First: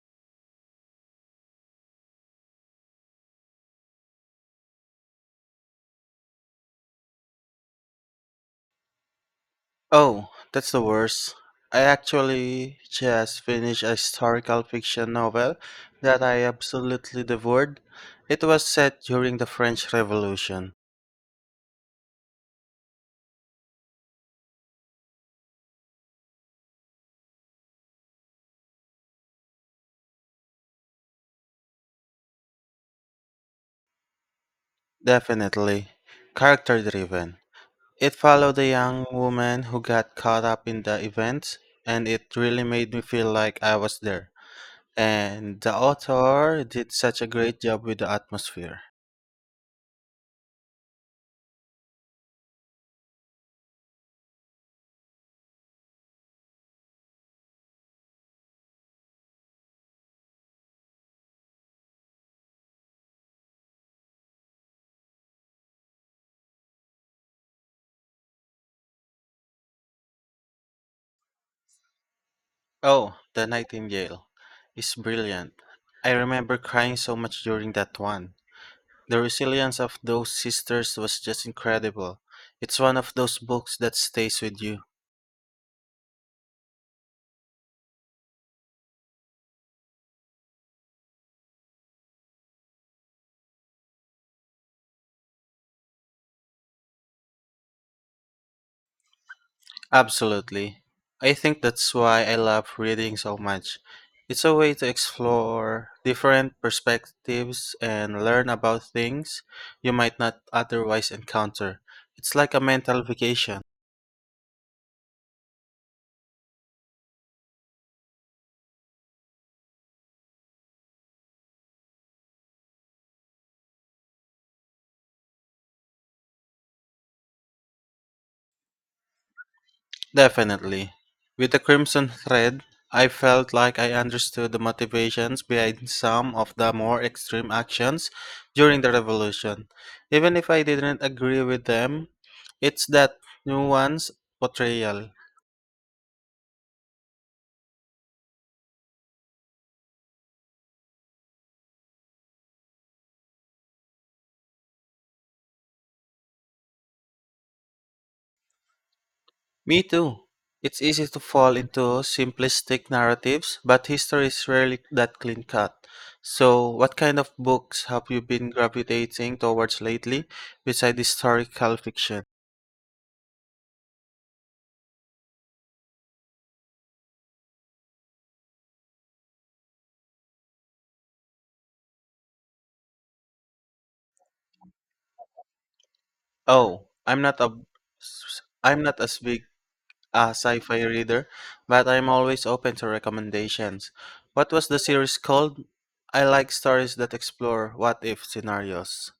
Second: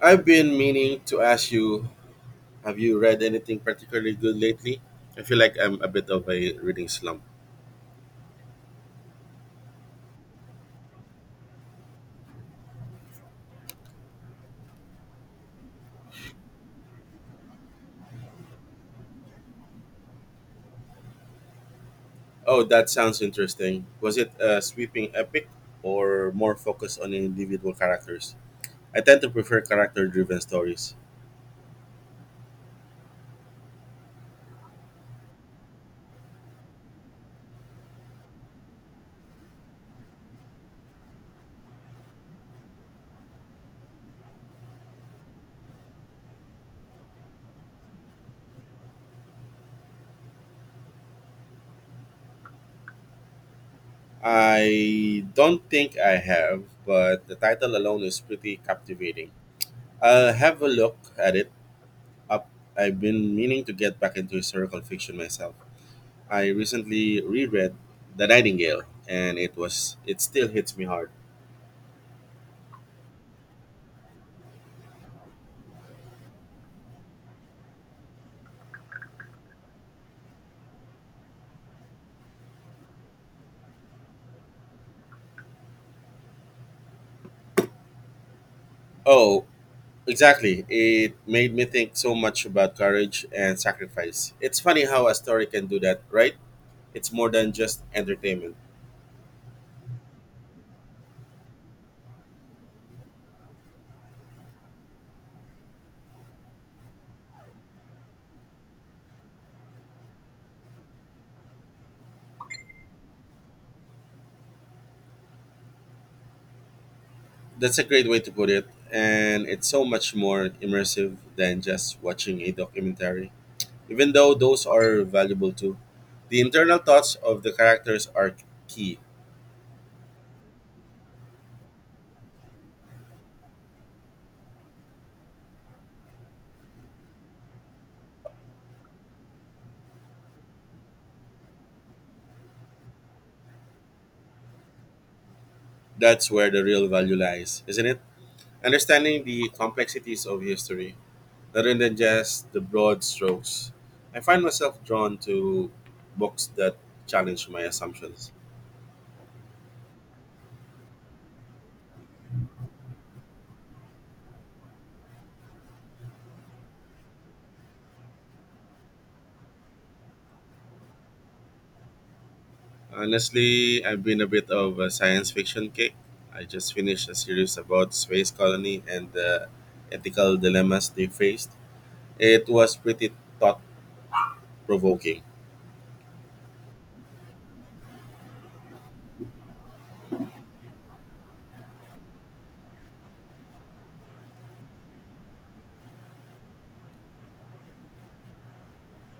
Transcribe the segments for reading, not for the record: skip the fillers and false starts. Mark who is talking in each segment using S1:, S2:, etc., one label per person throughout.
S1: I've been meaning to ask you, have you read anything particularly good lately? I feel like I'm a bit of a reading slump.
S2: Oh, that's the worst. I actually just finished a historical fiction novel that I absolutely devoured. It was set during the French Revolution.
S1: Oh, that sounds interesting. Was it a sweeping epic or more focused on individual characters? I tend to prefer character driven stories.
S2: Definitely character driven. It followed a young woman who got caught up in the events, and it really made me feel like I was there. And the author did such a great job with the atmosphere.
S1: I don't think I have, but the title alone is pretty captivating. I'll have a look at it. Up, I've been meaning to get back into historical fiction myself. I recently reread The Nightingale and it still hits me hard.
S2: Oh, The Nightingale is brilliant. I remember crying so much during that one. The resilience of those sisters was just incredible. It's one of those books that stays with you.
S1: Oh, exactly. It made me think so much about courage and sacrifice. It's funny how a story can do that, right? It's more than just entertainment.
S2: Absolutely. I think that's why I love reading so much. It's a way to explore different perspectives and learn about things you might not otherwise encounter. It's like a mental vacation.
S1: That's a great way to put it, and it's so much more immersive than just watching a documentary. Even though those are valuable too, the internal thoughts of the characters are key.
S2: Definitely. With the Crimson Thread, I felt like I understood the motivations behind some of the more extreme actions during the revolution. Even if I didn't agree with them, it's that nuanced portrayal.
S1: That's where the real value lies, isn't it? Understanding the complexities of history, rather than just the broad strokes, I find myself drawn to books that challenge my assumptions.
S2: Me too. It's easy to fall into simplistic narratives, but history is rarely that clean cut. So, what kind of books have you been gravitating towards lately, besides historical fiction?
S1: Honestly, I've been a bit of a science fiction kick. I just finished a series about space colony and the ethical dilemmas they faced. It was pretty thought provoking.
S2: Oh, I'm not as big a sci-fi reader, but I'm always open to recommendations. What was the series called? I like stories that explore what if scenarios.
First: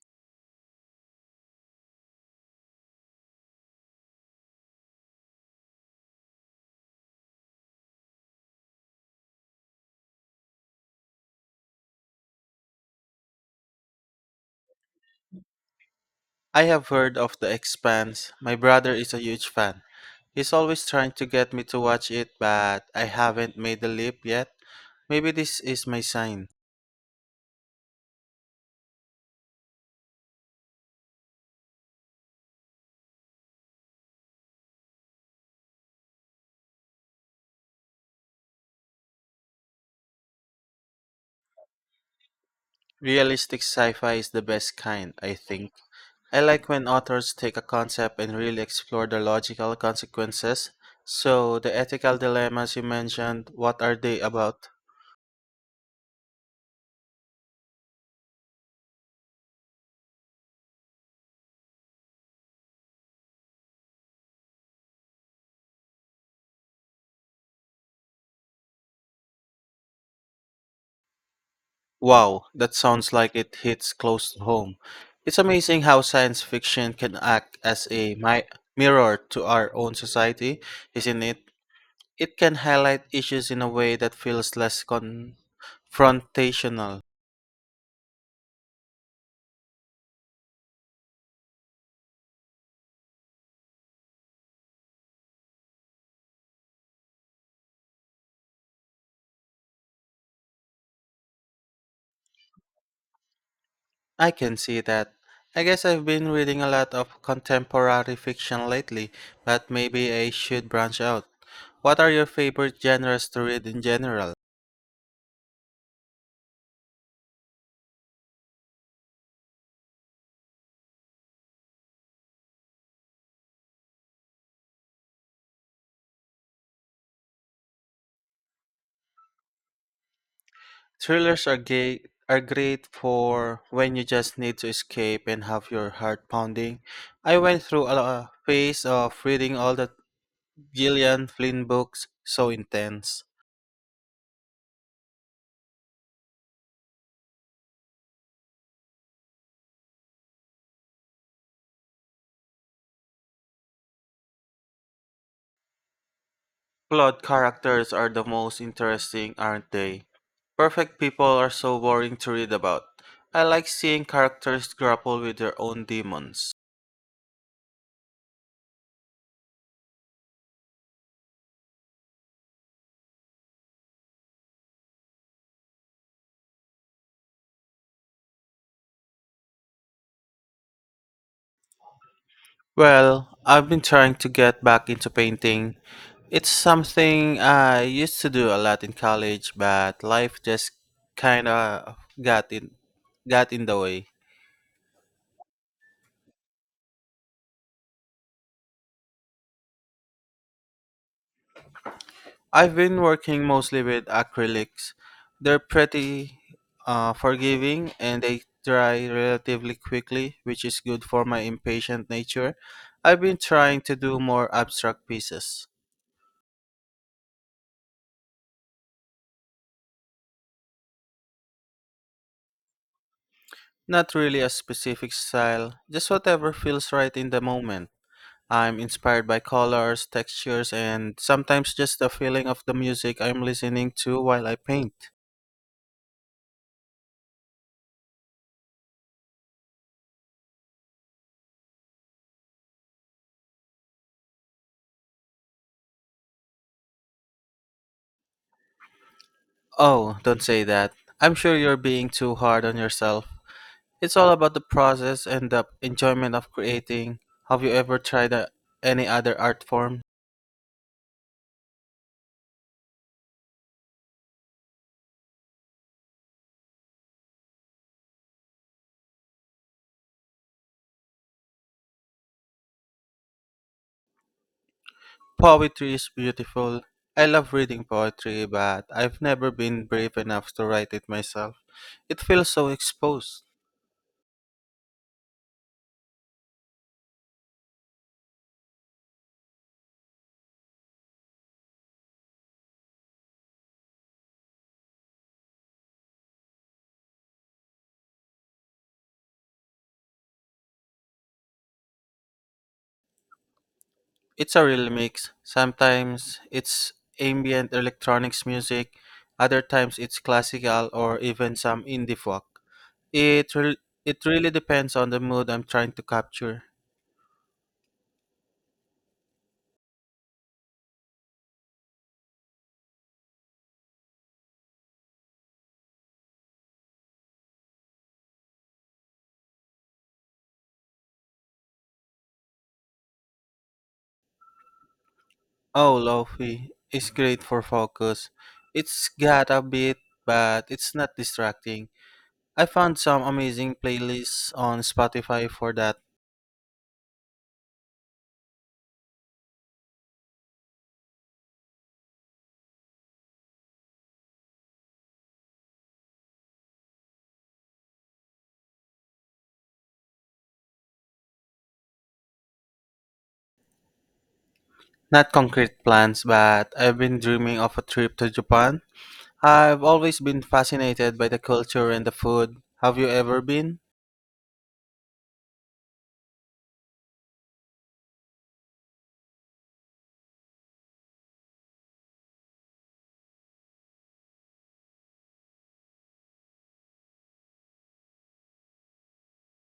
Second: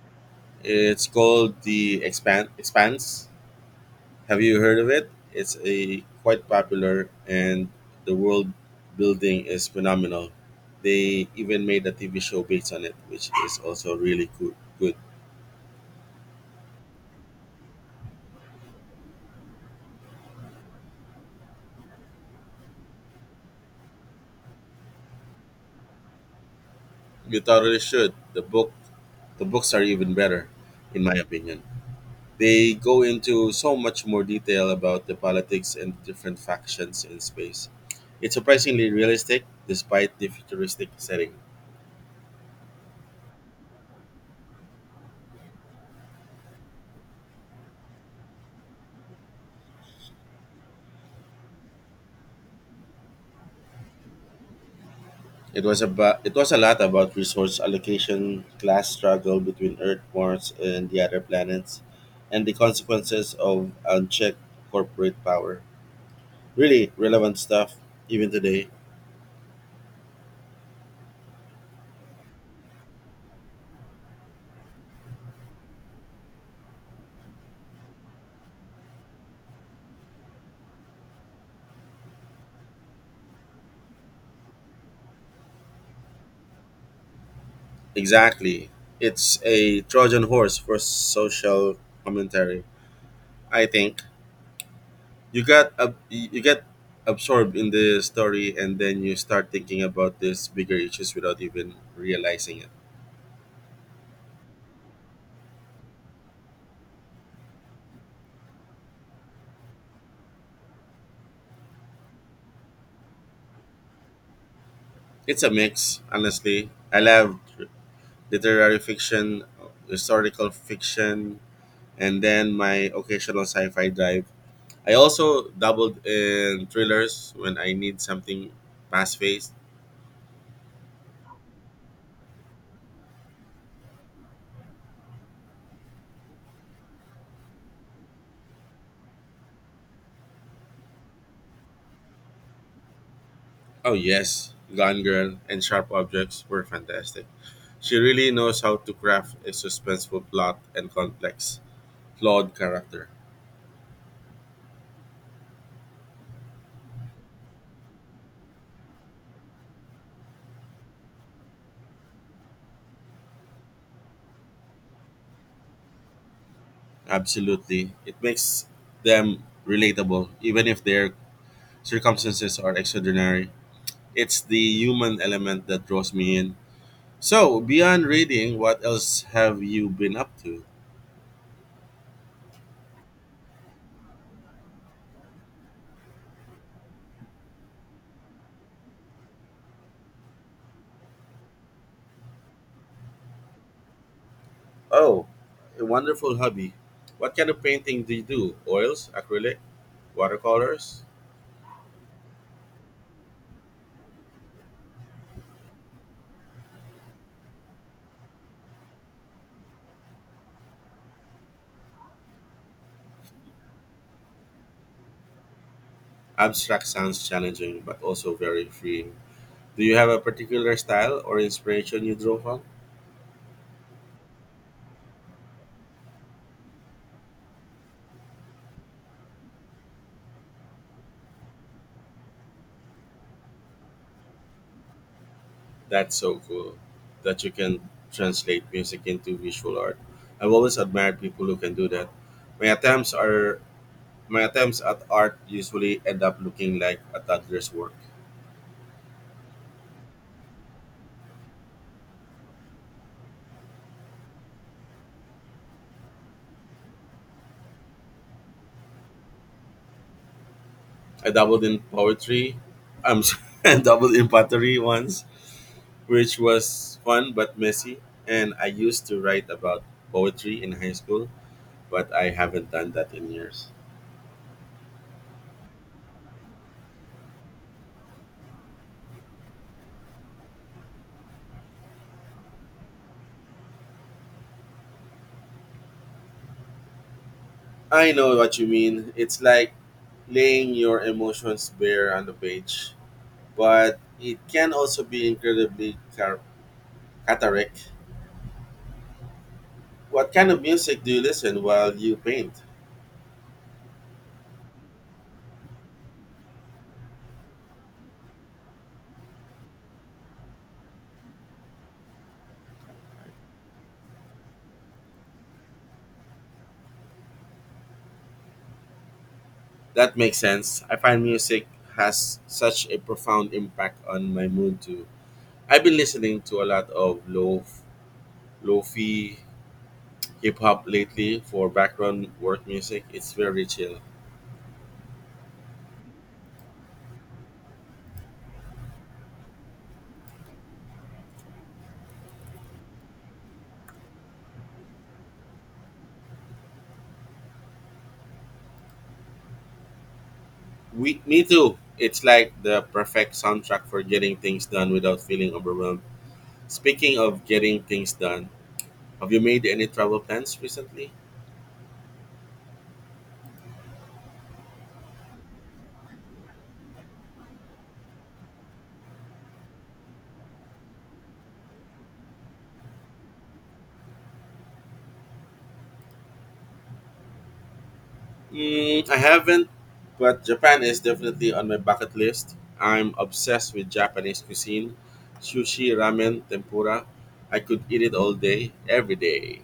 S1: It's called Expanse. Have you heard of it? It's a quite popular and the world building is phenomenal. They even made a TV show based on it, which is also really good.
S2: I have heard of The Expanse. My brother is a huge fan. He's always trying to get me to watch it, but I haven't made the leap yet. Maybe this is my sign.
S1: You totally should. The books are even better in my opinion. They go into so much more detail about the politics and different factions in space. It's surprisingly realistic despite the futuristic setting.
S2: Realistic sci-fi is the best kind, I think. I like when authors take a concept and really explore the logical consequences. So, the ethical dilemmas you mentioned, what are they about?
S1: It was a lot about resource allocation, class struggle between Earth, Mars, and the other planets, and the consequences of unchecked corporate power. Really relevant stuff, even today.
S2: Wow, that sounds like it hits close to home. It's amazing how science fiction can act as a mirror to our own society, isn't it? It can highlight issues in a way that feels less confrontational.
S1: Exactly, it's a Trojan horse for social commentary. I think you get absorbed in the story, and then you start thinking about these bigger issues without even realizing it.
S2: I can see that. I guess I've been reading a lot of contemporary fiction lately, but maybe I should branch out. What are your favorite genres to read in general?
S1: It's a mix, honestly. I love literary fiction, historical fiction, and then my occasional sci-fi drive. I also dabbled in thrillers when I need something fast-paced.
S2: Thrillers are great for when you just need to escape and have your heart pounding. I went through a a phase of reading all the Gillian Flynn books, so intense.
S1: Oh yes, Gone Girl and Sharp Objects were fantastic. She really knows how to craft a suspenseful plot and complex, flawed character.
S2: Flawed characters are the most interesting, aren't they? Perfect people are so boring to read about. I like seeing characters grapple with their own demons.
S1: Absolutely. It makes them relatable, even if their circumstances are extraordinary. It's the human element that draws me in. So, beyond reading, what else have you been up to?
S2: Well, I've been trying to get back into painting. It's something I used to do a lot in college, but life just kinda got in got in the way.
S1: Oh, a wonderful hobby. What kind of painting do you do? Oils, acrylic, watercolors?
S2: I've been working mostly with acrylics. They're pretty forgiving and they dry relatively quickly, which is good for my impatient nature. I've been trying to do more abstract pieces.
S1: Abstract sounds challenging, but also very freeing. Do you have a particular style or inspiration you draw from?
S2: Not really a specific style, just whatever feels right in the moment. I'm inspired by colors, textures, and sometimes just the feeling of the music I'm listening to while I paint.
S1: That's so cool that you can translate music into visual art. I've always admired people who can do that. My attempts are my attempts at art usually end up looking like a toddler's work.
S2: Oh, don't say that. I'm sure you're being too hard on yourself. It's all about the process and the enjoyment of creating. Have you ever tried any other art form?
S1: I dabbled in poetry. I'm sorry, I dabbled in pottery once, which was fun but messy. And I used to write about poetry in high school, but I haven't done that in years.
S2: Poetry is beautiful. I love reading poetry, but I've never been brave enough to write it myself. It feels so exposed.
S1: I know what you mean. It's like laying your emotions bare on the page, but it can also be incredibly cathartic. What kind of music do you listen while you paint?
S2: It's a real mix. Sometimes it's ambient electronics music, other times it's classical or even some indie folk. It, re- it really depends on the mood I'm trying to capture.
S1: That makes sense. I find music has such a profound impact on my mood too. I've been listening to a lot of lo lofi hip hop lately for background work music. It's very chill.
S2: Oh, Lofi is great for focus. It's got a bit, but it's not distracting. I found some amazing playlists on Spotify for that.
S1: Me too. It's like the perfect soundtrack for getting things done without feeling overwhelmed. Speaking of getting things done, have you made any travel plans recently?
S2: Not concrete plans, but I've been dreaming of a trip to Japan. I've always been fascinated by the culture and the food. Have you ever been?
S1: Mm, I haven't, but Japan is definitely on my bucket list. I'm obsessed with Japanese cuisine, sushi, ramen, tempura. I could eat it all day, every day.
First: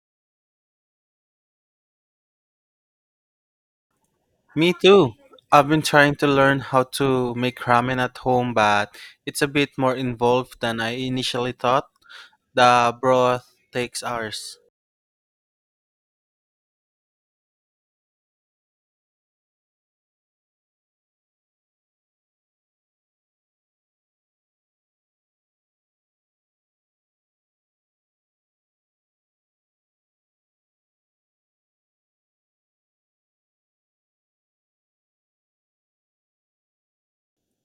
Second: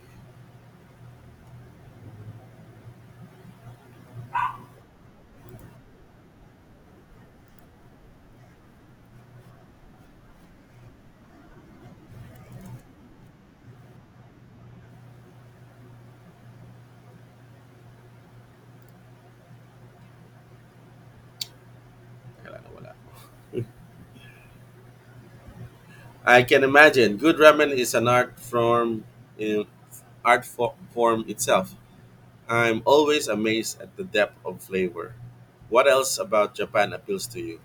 S2: Me too. I've been trying to learn how to make ramen at home, but it's a bit more involved than I initially thought. The broth takes hours.
S1: Kailangan wala. I can imagine. Good ramen is an art form, in form itself. I'm always amazed at the depth of flavor. What else about Japan appeals to you?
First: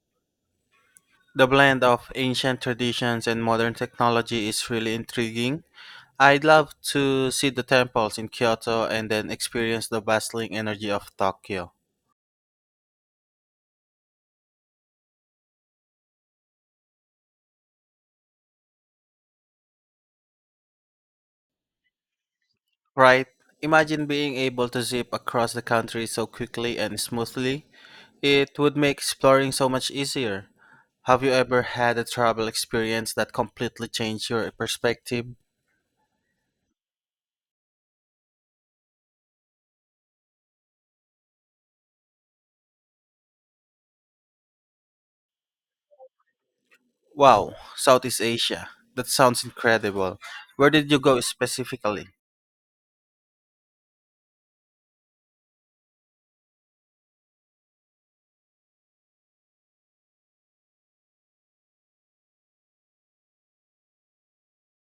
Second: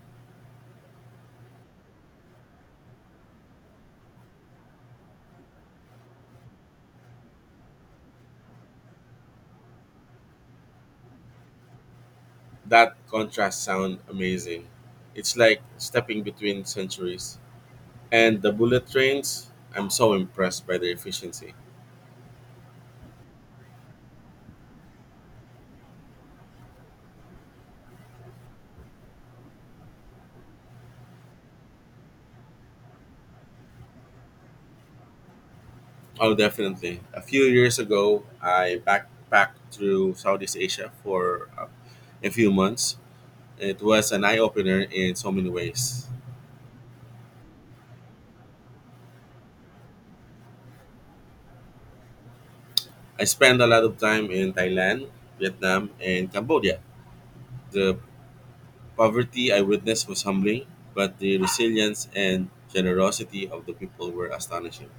S2: The blend of ancient traditions and modern technology is really intriguing. I'd love to see the temples in Kyoto and then experience the bustling energy of Tokyo.
S1: That contrast sound amazing. It's like stepping between centuries. And the bullet trains, I'm so impressed by their efficiency.
S2: Right? Imagine being able to zip across the country so quickly and smoothly. It would make exploring so much easier. Have you ever had a travel experience that completely changed your perspective?
S1: Oh, definitely. A few years ago, I backpacked through Southeast Asia for a few months. It was an eye opener in so many ways.
S2: Wow, Southeast Asia. That sounds incredible. Where did you go specifically?
S1: I spent a lot of time in Thailand, Vietnam, and Cambodia. The poverty I witnessed was humbling, but the resilience and generosity of the people were astonishing.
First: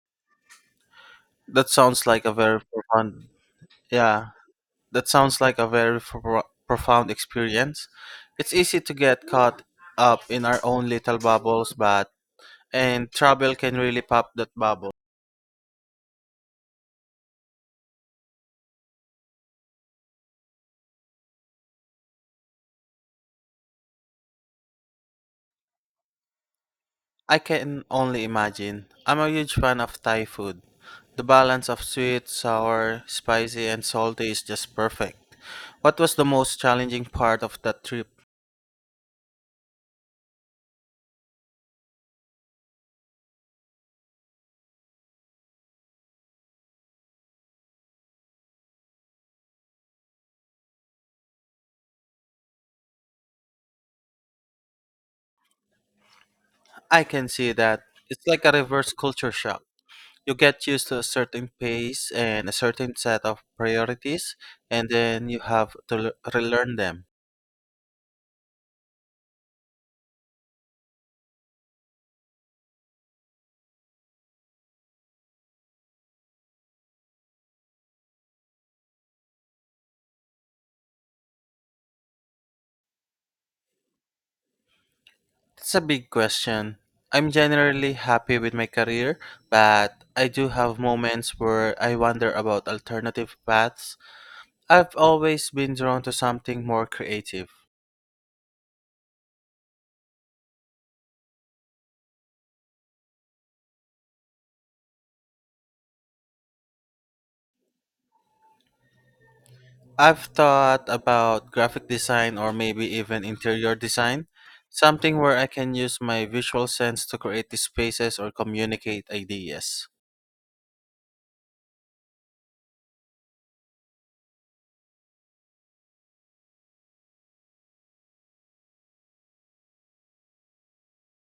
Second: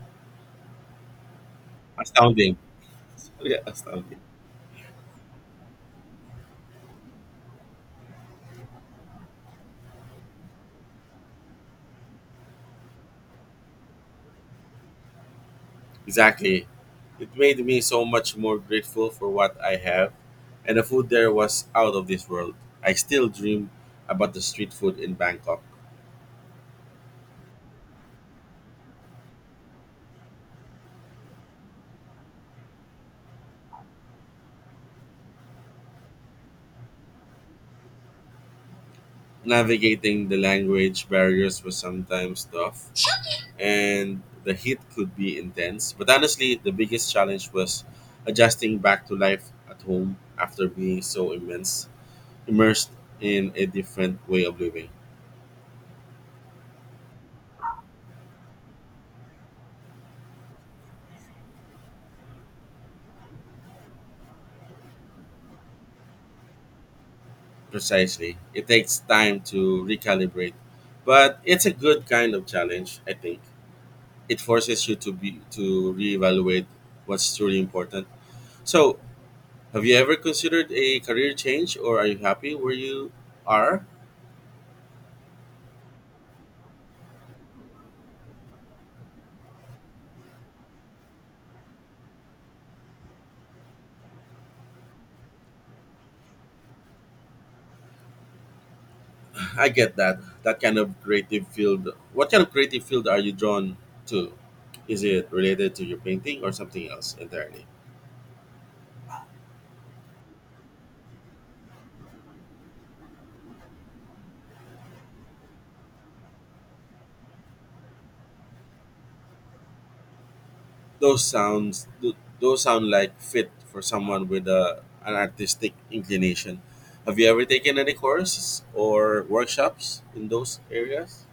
S2: That sounds like a
S1: Astounding.
S2: very profound—
S1: Yeah, astounding.
S2: Yeah, that sounds like a very profound experience. It's easy to get caught up in our own little bubbles, but and travel can really pop that bubble.
S1: Exactly. It made me so much more grateful for what I have, and the food there was out of this world. I still dream about the street food in Bangkok.
S2: I can only imagine. I'm a huge fan of Thai food. The balance of sweet, sour, spicy, and salty is just perfect. What was the most challenging part of that trip?
S1: Navigating the language barriers was sometimes tough, and the heat could be intense. But honestly, the biggest challenge was adjusting back to life at home after being so immense immersed in a different way of living.
S2: I can see that. It's like a reverse culture shock. You get used to a certain pace and a certain set of priorities, and then you have to relearn them.
S1: Precisely. It takes time to recalibrate, but it's a good kind of challenge, I think. It forces you to reevaluate what's truly important. So, have you ever considered a career change or are you happy where you are?
S2: That's a big question. I'm generally happy with my career, but I do have moments where I wonder about alternative paths. I've always been drawn to something more creative.
S1: I get that. That kind of creative field. What kind of creative field are you drawn to? Is it related to your painting or something else entirely?
S2: I've thought about graphic design or maybe even interior design, something where I can use my visual sense to create the spaces or communicate ideas.
S1: Those sound like fit for someone with an artistic inclination. Have you ever taken any courses or workshops in those areas?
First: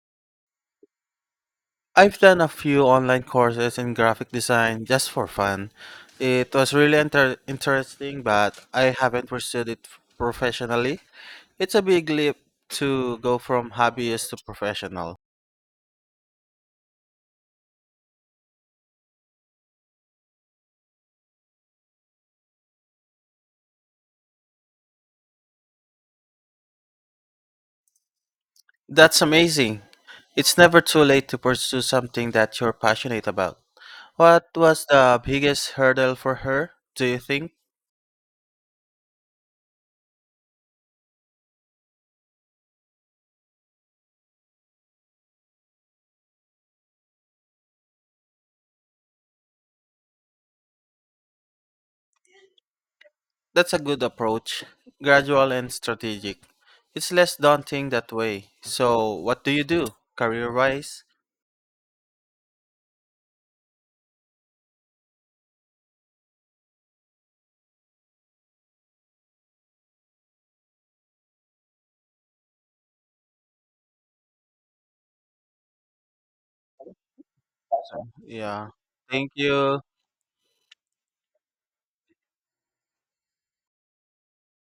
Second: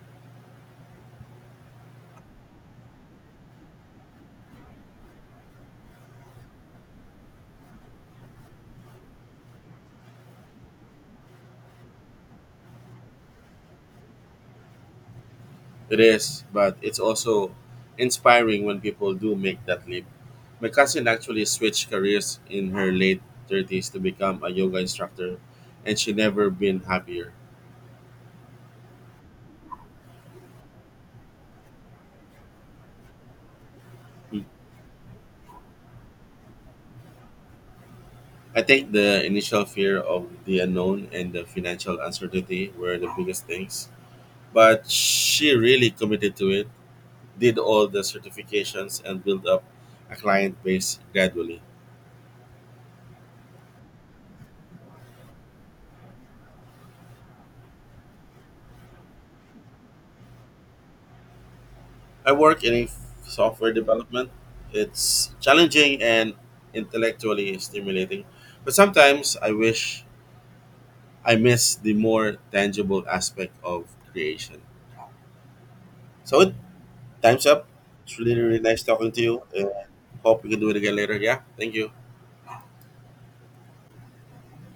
S2: I've done a few online courses in graphic design just for fun. It was really interesting, but I haven't pursued it professionally. It's a big leap to go from hobbyist to professional.
S1: It is, but it's also inspiring when people do make that leap. My cousin actually switched careers in her late 30s to become a yoga instructor, and she never been happier.
S2: That's amazing. It's never too late to pursue something that you're passionate about. What was the biggest hurdle for her, do you think?
S1: I think the initial fear of the unknown and the financial uncertainty were the biggest things. But she really committed to it, did all the certifications, and built up a client base gradually.
S2: That's a good approach, gradual and strategic. It's less daunting that way. So, what do you do career wise?
S1: I work in software development. It's challenging and intellectually stimulating, but sometimes I miss the more tangible aspect of creation. So it time's up. It's really, really
S2: Yeah.
S1: nice talking to
S2: Thank
S1: you. And
S2: you.
S1: hope we can do it again later. Yeah, thank you.